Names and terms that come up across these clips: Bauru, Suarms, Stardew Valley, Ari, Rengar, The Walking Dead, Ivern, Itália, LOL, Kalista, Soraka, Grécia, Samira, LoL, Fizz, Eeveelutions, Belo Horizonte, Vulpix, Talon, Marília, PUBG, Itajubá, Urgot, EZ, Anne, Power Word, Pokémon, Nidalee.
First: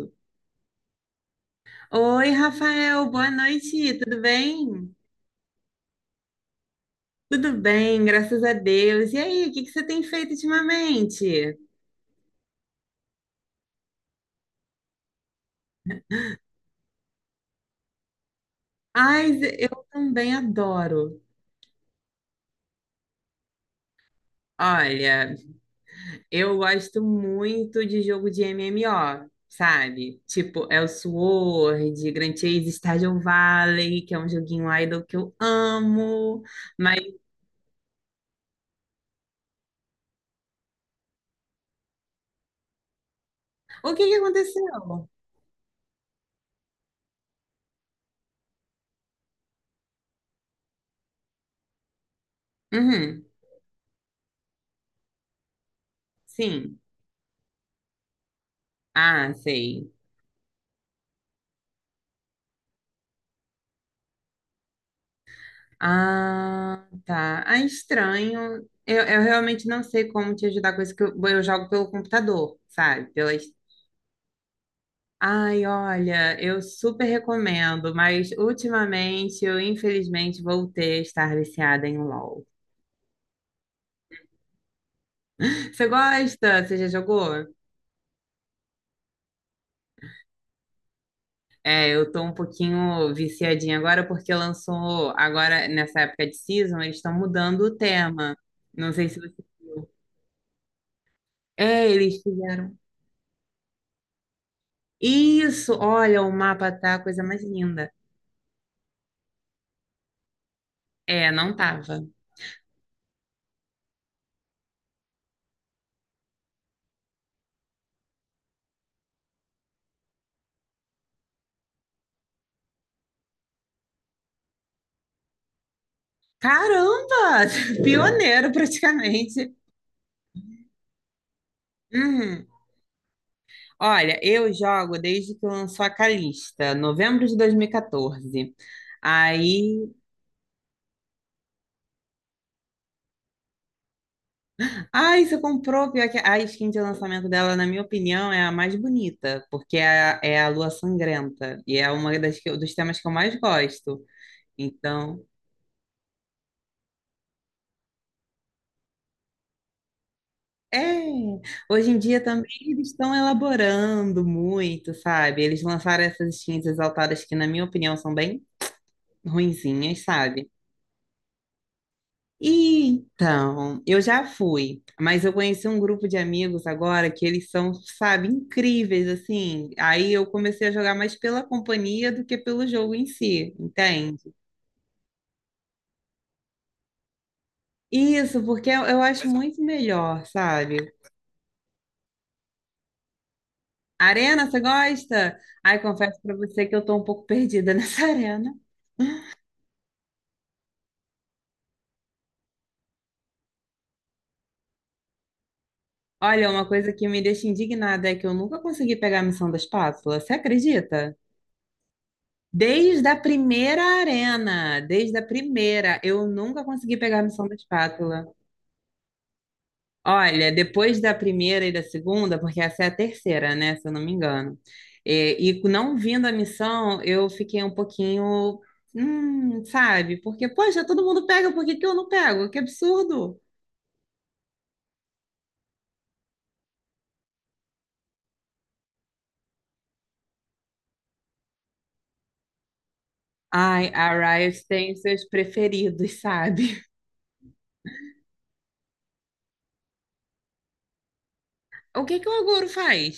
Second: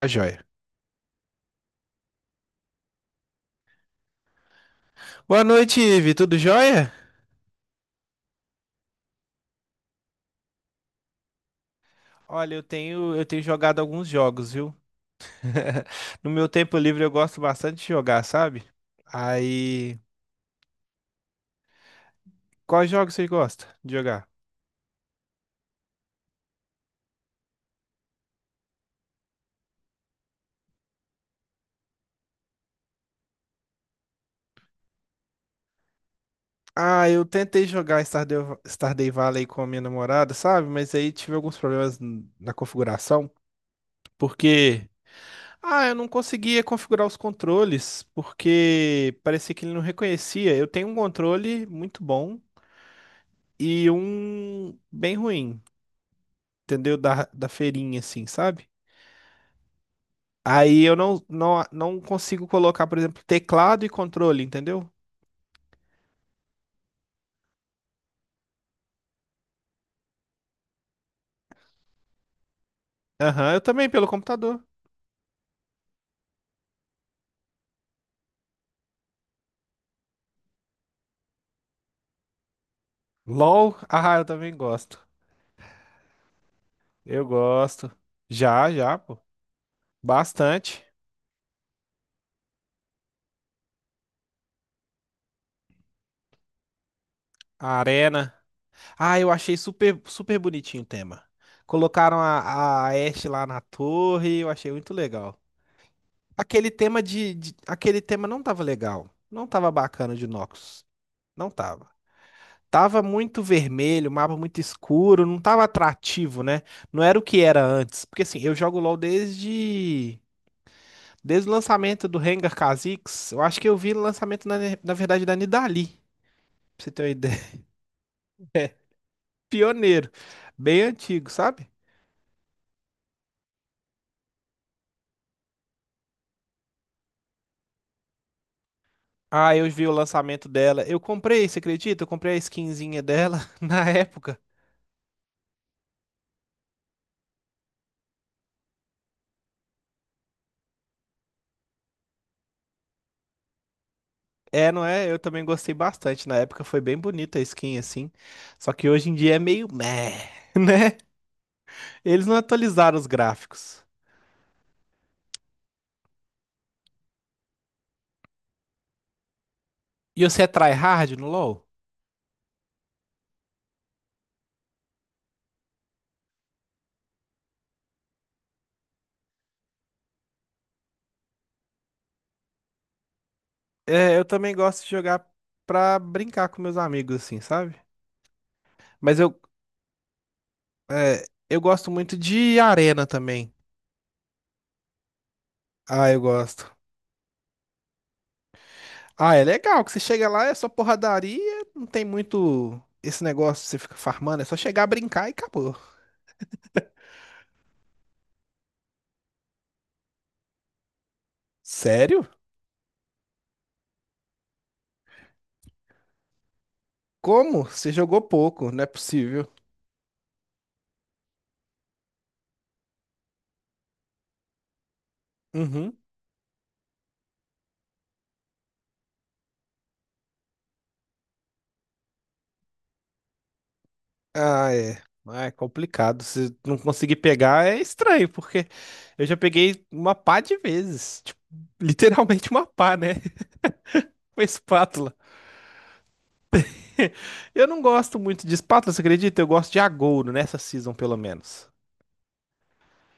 Tá joia. Oi, Rafael, boa noite, tudo bem? Boa noite, Ivi. Tudo jóia? Tudo bem, graças a Deus. E aí, o que que você tem feito ultimamente? Olha, eu tenho jogado alguns jogos, viu? No meu tempo livre eu gosto bastante de jogar, sabe? Ai, Zé, eu Aí, também adoro. quais jogos você gosta de jogar? Olha, eu gosto muito de jogo de MMO, sabe? Tipo Elsword, Grand Chase, Stardew Valley, que é um joguinho idle que eu amo. Mas Ah, eu tentei jogar Stardew Valley com a minha namorada, sabe? Mas aí tive alguns problemas na configuração, o que que aconteceu? porque ah, eu não conseguia configurar os controles, porque parecia que ele não reconhecia. Eu tenho um controle muito bom Uhum, e um bem ruim. sim. Entendeu? Da feirinha, assim, sabe? Ah, sei. Aí eu não consigo colocar, por exemplo, teclado e controle, entendeu? Ah, tá. Ah, estranho. Eu realmente não sei como te ajudar com isso, que eu jogo pelo computador, sabe? Pelas... Aham, eu também, pelo computador. Ai, olha, eu super recomendo, mas ultimamente eu infelizmente voltei a estar viciada em LOL. LOL, ah, eu também gosto. Você gosta? Você já Eu jogou? gosto. Já, já, pô. Bastante. É, eu tô um pouquinho viciadinha agora porque lançou, agora nessa época de season, eles estão mudando o A arena. tema. Não sei Ah, se eu você achei viu. super, super bonitinho o tema. É, Colocaram eles fizeram. A Ashe lá na torre, eu achei muito legal. Isso, olha, o mapa Aquele tá a tema coisa mais linda. Aquele tema não tava legal. Não tava bacana de Noxus. É, Não não tava. tava. Tava muito vermelho, o mapa muito escuro, não tava atrativo, né? Não era o que era antes. Porque assim, eu jogo LoL desde o lançamento do Rengar Kha'Zix. Eu acho que eu vi o lançamento na verdade da Nidalee, pra você ter uma Caramba! ideia. Pioneiro É, praticamente. Pioneiro, bem antigo, sabe? Uhum. Olha, eu jogo desde que lançou a Calista, novembro de 2014. Ah, eu vi Aí, o lançamento dela. Eu comprei, você acredita? Eu comprei a skinzinha dela na época. ai, você comprou, pior que a skin de lançamento dela, na minha opinião, é a mais bonita, porque é a Lua Sangrenta, e é uma das que eu- dos temas que eu mais gosto. É, não é? Eu Então, também gostei bastante. Na época foi bem bonita a skin, assim. Só que hoje em dia é meio meh, é, né? hoje em dia Eles não também eles atualizaram os estão gráficos. elaborando muito, sabe? Eles lançaram essas skins exaltadas que, na minha opinião, são bem ruinzinhas, E você é sabe? tryhard no LoL? Então, eu já fui, mas eu conheci um grupo de amigos agora que eles são, sabe, incríveis, assim. Aí eu comecei a jogar mais pela companhia do que pelo jogo em si, É, entende? eu também gosto de jogar pra brincar com meus amigos, assim, sabe? Isso, porque eu Mas acho eu, muito melhor, sabe? é, eu gosto muito de arena também. Arena, você gosta? Ai, Ah, confesso eu pra você gosto. que eu tô um pouco perdida nessa arena. Ah, é legal que você chega lá, é só porradaria, não tem muito esse negócio, você fica farmando, é só chegar a brincar e acabou. Olha, uma coisa que me deixa indignada é que eu nunca consegui pegar a missão da espátula. Você acredita? Sério? Desde a primeira arena, desde a primeira, eu nunca consegui pegar a missão da Como? Você jogou espátula. pouco, não é possível. Olha, depois da primeira e da segunda, porque essa é a terceira, né? Se eu não me engano. É. E, não Uhum. vindo a missão, eu fiquei um pouquinho, sabe? Porque, poxa, todo mundo pega, por que que eu não pego? Que absurdo! Ah, é. Ah, é complicado. Se não conseguir pegar, é estranho, porque eu já peguei uma pá de vezes. Tipo, literalmente uma pá, né? Ai, a Uma Riot tem espátula. seus preferidos, sabe? Eu não gosto muito de espátula, você acredita? Eu gosto de agouro, nessa season, pelo menos. O que que o Aguro faz?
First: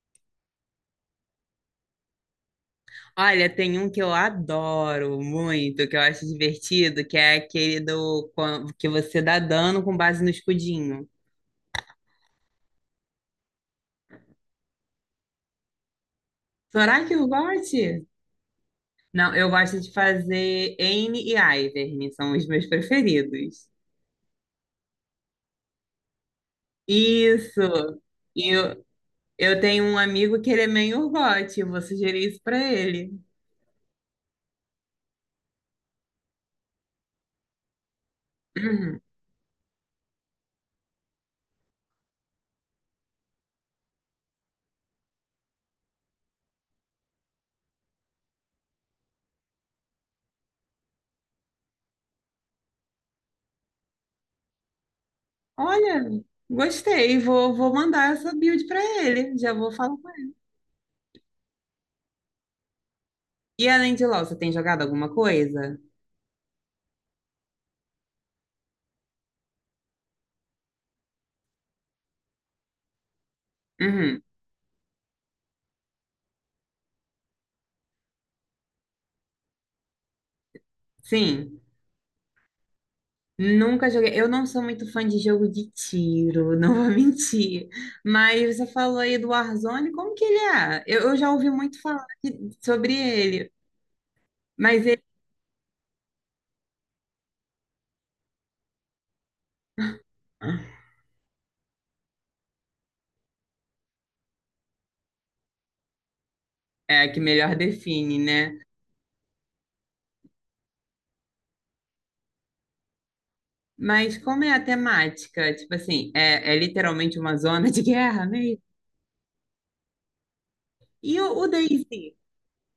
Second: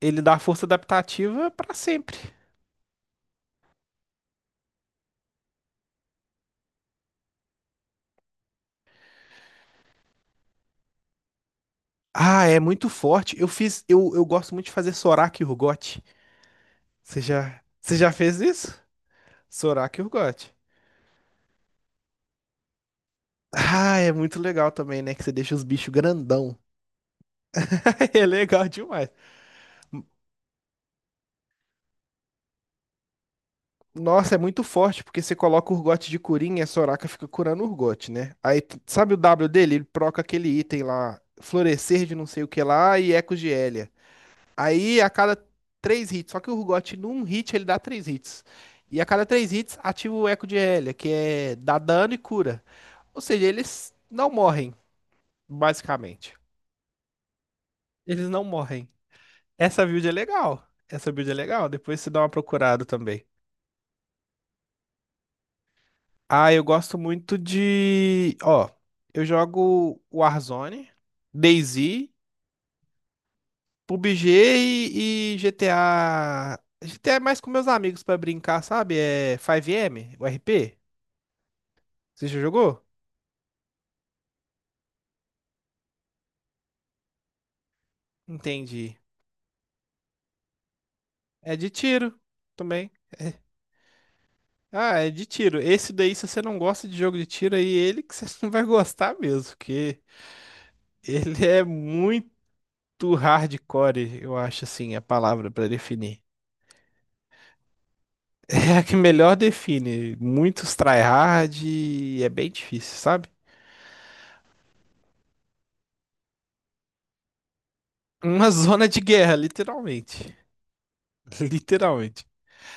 Ele dá força adaptativa pra sempre. Olha, tem um que eu adoro muito, que eu acho divertido, que é aquele do quan- que você dá dano com base no escudinho. Ah, é muito forte. Eu fiz. Eu gosto muito de fazer Sorak e Urgot. Será que eu Você goste? já fez isso? Não, eu gosto de Sorak e Urgot. fazer Anne e Ivern, são os meus preferidos. Ah, é muito legal também, né? Que você deixa os bichos grandão. Isso! É E legal eu, demais. eu tenho um amigo que ele é meio Urgot, eu vou sugerir isso pra ele. Nossa, é muito forte, porque você coloca o Urgot de Curinha, e a Soraka fica curando o Urgot, né? Aí, sabe o W dele? Ele proca aquele item lá, Florescer de não sei o que lá e Ecos de Hélia. Aí, a cada três hits, só que o Urgot num hit ele dá três hits. E a cada três hits, ativa o Eco de Hélia, que é dá dano e cura. Ou seja, eles não morrem, Uhum. Olha, basicamente. gostei, vou mandar Eles essa não build pra morrem. ele, já vou Essa falar build com é ele. legal. Essa build é legal. Depois você dá uma procurada também. E além de LoL, você tem jogado alguma coisa? Ah, eu gosto muito de. Ó, eu jogo Warzone, DayZ, Uhum. PUBG e GTA. GTA é mais com meus amigos pra brincar, sabe? É 5M, o RP. Sim. Você já jogou? Nunca joguei. Eu não sou muito fã de jogo de tiro, não vou mentir. Mas você Entendi. falou aí do Warzone, como que ele é? Eu já ouvi É de muito falar tiro de- também. sobre ele, mas Ah, ele é de tiro. Esse daí, se você não gosta de jogo de tiro, aí ele que você não vai gostar mesmo, porque ele é muito hardcore, eu acho assim a palavra pra definir. é a que melhor define, né? É a que melhor define. Muitos tryhard e é bem difícil, sabe? Mas como é a temática? Tipo assim, é, é literalmente uma zona de guerra Uma mesmo? zona de guerra, literalmente. E o, o DayZ? Literalmente.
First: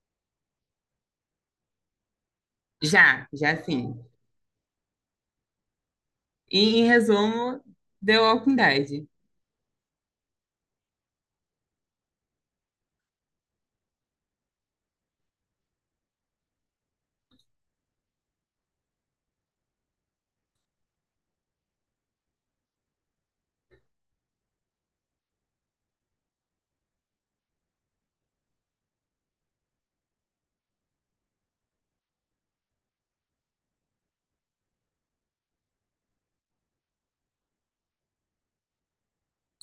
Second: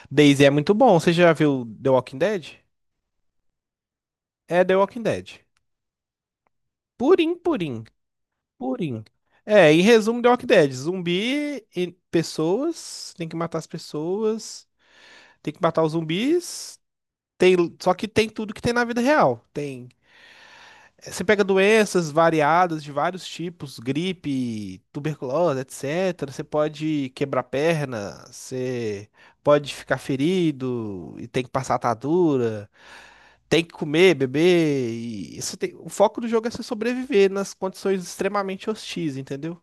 DayZ é muito bom. Você já viu The Walking Dead? Já, já sim. É The Walking Dead. E, em Purim, resumo, purim, The Walking purim. Dead. É, em resumo, The Walking Dead. Zumbi e pessoas. Tem que matar as pessoas. Tem que matar os zumbis. Tem, só que tem tudo que tem na vida real. Tem você pega doenças variadas de vários tipos, gripe, tuberculose, etc. Você pode quebrar perna, você pode ficar ferido e tem que passar atadura, tem que comer, beber. E isso tem... O foco do jogo é você sobreviver nas condições extremamente hostis, entendeu?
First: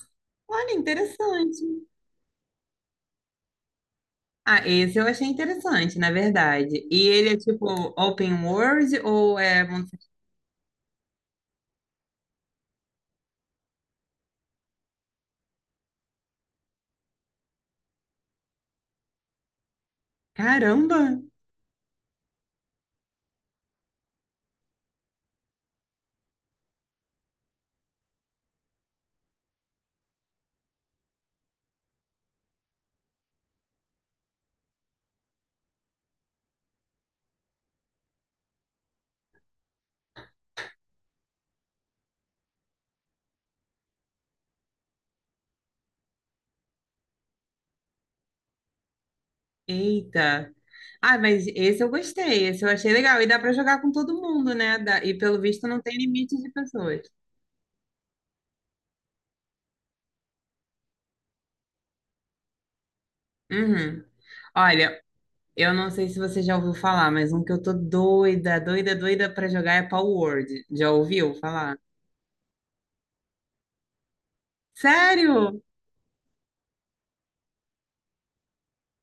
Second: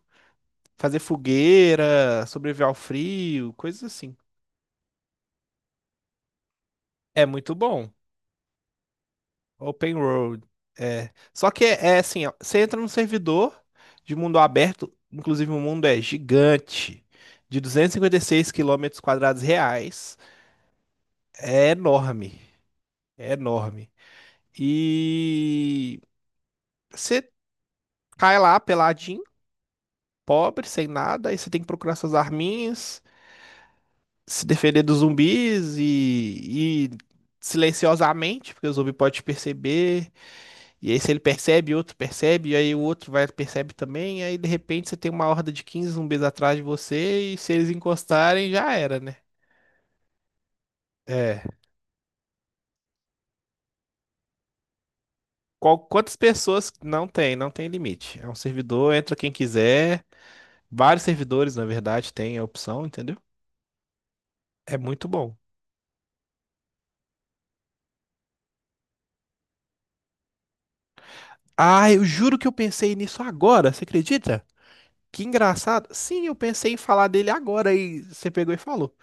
Olha, Fazer interessante. fogueira, sobreviver ao frio, coisas assim. Ah, esse eu achei interessante, na verdade. E É ele é muito tipo bom. open world ou é. Mundo- Open World. É. Só que é, é assim, ó, você entra num servidor de mundo aberto, inclusive o mundo é gigante, de 256 quilômetros quadrados reais. Caramba! É enorme, é enorme. E você cai lá peladinho, pobre, sem nada, aí você tem que procurar suas arminhas, se defender dos zumbis e silenciosamente, porque o zumbi pode te perceber. E aí, se ele percebe, outro percebe, e aí o outro vai percebe também, e aí de repente você tem uma horda de 15 zumbis atrás de você, e se eles encostarem, já era, né? Eita! Ah, É. mas esse eu gostei, esse eu achei legal. E dá pra jogar com todo mundo, né? Dá- E pelo visto não tem quantas limite de pessoas pessoas. não tem, não tem limite. É um servidor, entra quem quiser. Vários servidores, na verdade, tem a opção, entendeu? Uhum. É Olha, muito bom. eu não sei se você já ouviu falar, mas um que eu tô doida, doida, doida pra jogar é Power Word. Já ouviu falar? Ah, eu juro que eu pensei nisso agora, você acredita? Que Sério? engraçado. Sim, eu pensei em falar dele agora e você pegou e falou.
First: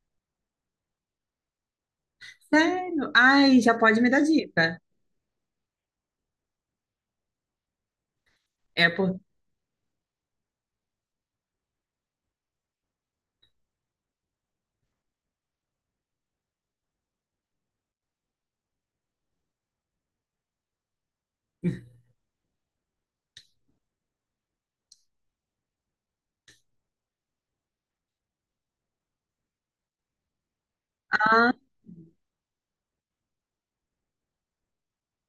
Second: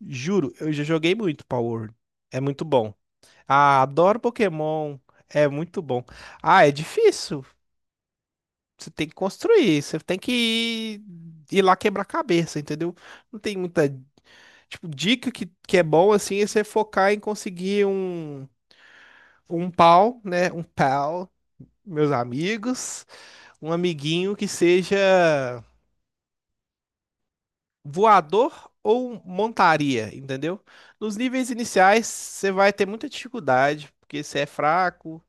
Juro, eu já joguei muito Power. É muito bom. Sério? Ai, já Ah, pode me adoro dar dica. Pokémon. É muito bom. Ah, é difícil. É Você tem que por... construir, você tem que ir, ir lá quebrar cabeça, entendeu? Não tem muita, tipo, dica que é bom assim é você focar em conseguir um pau, né? Um pal, meus amigos, um amiguinho que seja voador ou montaria, entendeu? Nos níveis iniciais, você vai ter muita dificuldade, porque você é fraco.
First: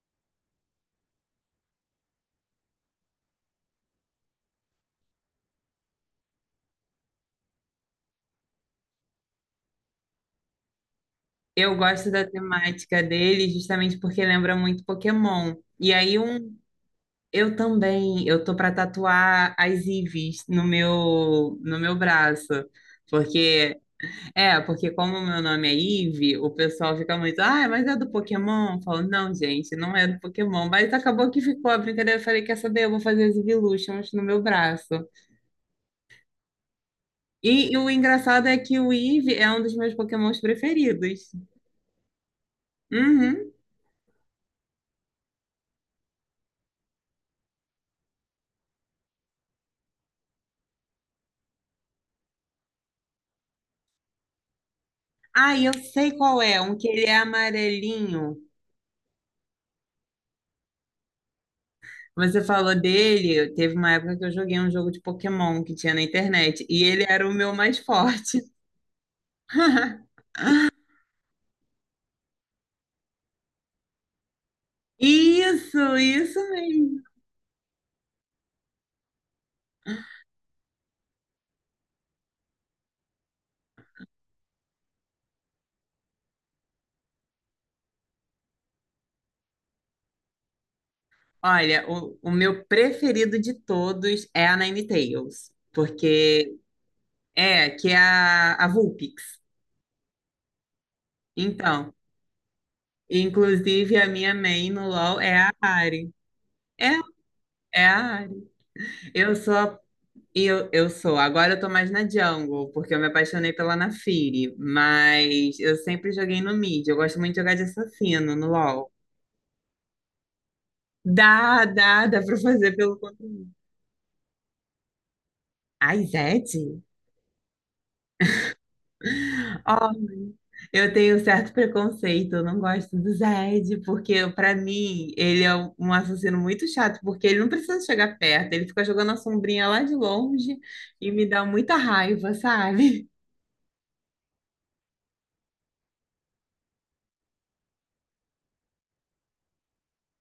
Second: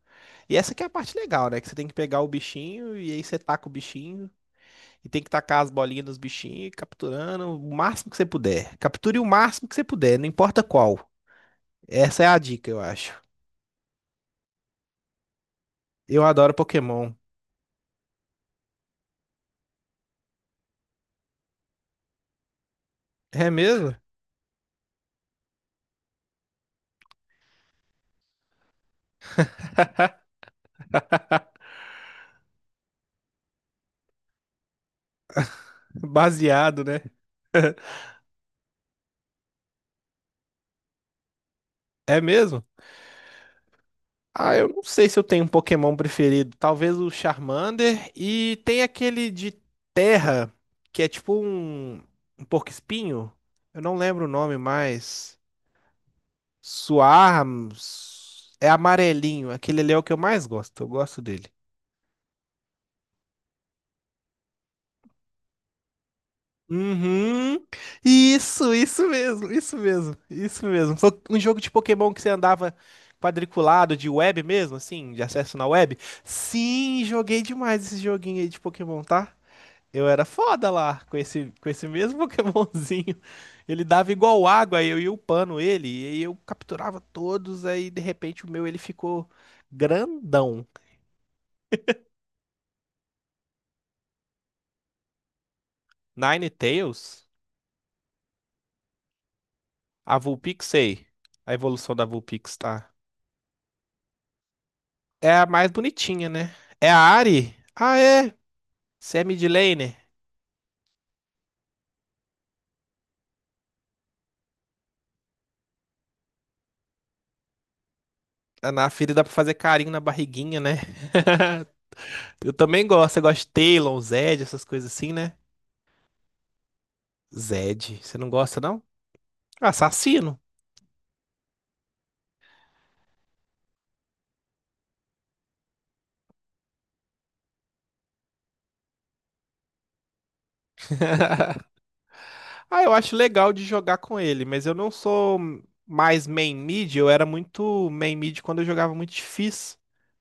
E essa que é a parte legal, né? Que você tem que pegar o bichinho e aí você taca o bichinho e tem que tacar as bolinhas nos bichinhos, capturando o máximo que você puder. Capture o máximo que você puder, não importa qual. Eu gosto Essa da é a dica, eu temática acho. dele justamente porque lembra muito Pokémon. E aí Eu adoro um, Pokémon. eu também, eu tô para tatuar as Eevees no meu braço. É Porque mesmo? é, porque como o meu nome é Eve, o pessoal fica muito, ah, mas é do Pokémon? Eu falo, não, gente, não é do Pokémon. Mas acabou que ficou a brincadeira. Eu falei, quer saber? Eu vou fazer as Eeveelutions no meu braço. Baseado, né? E o engraçado é que o Eve é um dos meus Pokémons preferidos. É mesmo? Uhum. Ah, eu não sei se eu tenho um Pokémon preferido. Talvez o Charmander. E tem aquele de terra, que é tipo um, um porco-espinho. Eu não lembro o nome mais. Ah, eu sei qual é, um que ele é amarelinho. Suarms. É amarelinho. Aquele ali é o que eu mais gosto. Eu gosto dele. Você falou dele, teve uma época que eu joguei um jogo de Pokémon que tinha na internet, e ele era o meu Uhum. mais forte. Isso mesmo, isso mesmo, isso mesmo. Foi um jogo de Pokémon que você andava quadriculado de web mesmo, assim, de acesso na Isso, web. isso mesmo. Sim, joguei demais esse joguinho aí de Pokémon, tá? Eu era foda lá, com esse mesmo Pokémonzinho. Ele dava igual água, eu ia upando ele, e aí eu capturava todos, aí de repente o meu ele ficou grandão. Olha, o meu preferido de todos é a Ninetales, porque Ninetales, é, que é a Vulpix. a Vulpixei. A Então, evolução da Vulpix, tá? inclusive a minha main no LoL É é a a mais Ari. bonitinha, né? É É, a Ari? é Ah, a é. Ari. Você é Eu sou midlaner. eu sou, agora eu tô mais na Jungle, porque eu me apaixonei pela Naafiri, mas eu sempre joguei no mid, eu gosto muito de jogar de assassino no Ah, Na LoL. filha dá pra fazer carinho na barriguinha, né? Dá, dá, dá pra Eu fazer também pelo gosto, eu conteúdo. gosto de Talon, Zed, essas coisas assim, né? Ai, Zed? Zed, você não gosta, não? Ó, Assassino. eu tenho certo preconceito, eu não gosto do Zed, porque pra mim ele é um assassino muito chato, porque ele não precisa chegar perto, ele fica jogando a sombrinha lá de longe e me dá muita raiva, Ah, eu sabe? acho legal de jogar com ele, mas eu não sou mais main mid, eu era muito main mid quando eu jogava muito de Fizz,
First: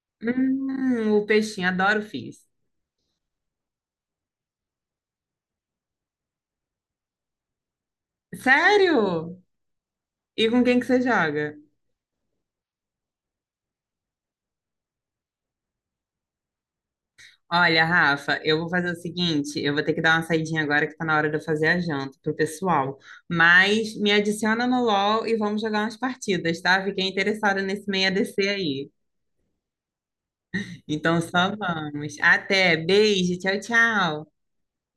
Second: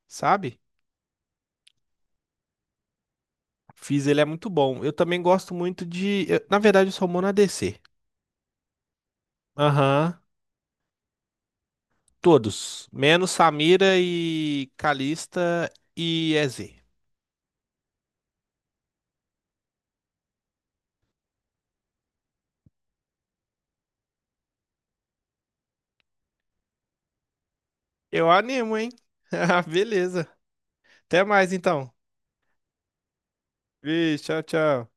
sabe? O peixinho, adoro o Fizz. Fizz ele é muito bom. Eu também gosto muito de, na verdade eu sou mono ADC. Sério? Aham, E com quem que você joga? todos, menos Samira e Kalista e EZ. Olha, Rafa, eu vou fazer o seguinte, eu vou ter que dar uma saidinha agora que tá na hora de eu fazer a janta pro pessoal. Mas me adiciona no LOL e vamos jogar umas partidas, tá? Fiquei interessada nesse meio a Eu ADC animo, aí. hein? Ah, beleza. Então Até mais só então. vamos. Até, beijo, tchau, tchau. Vixe, tchau, tchau.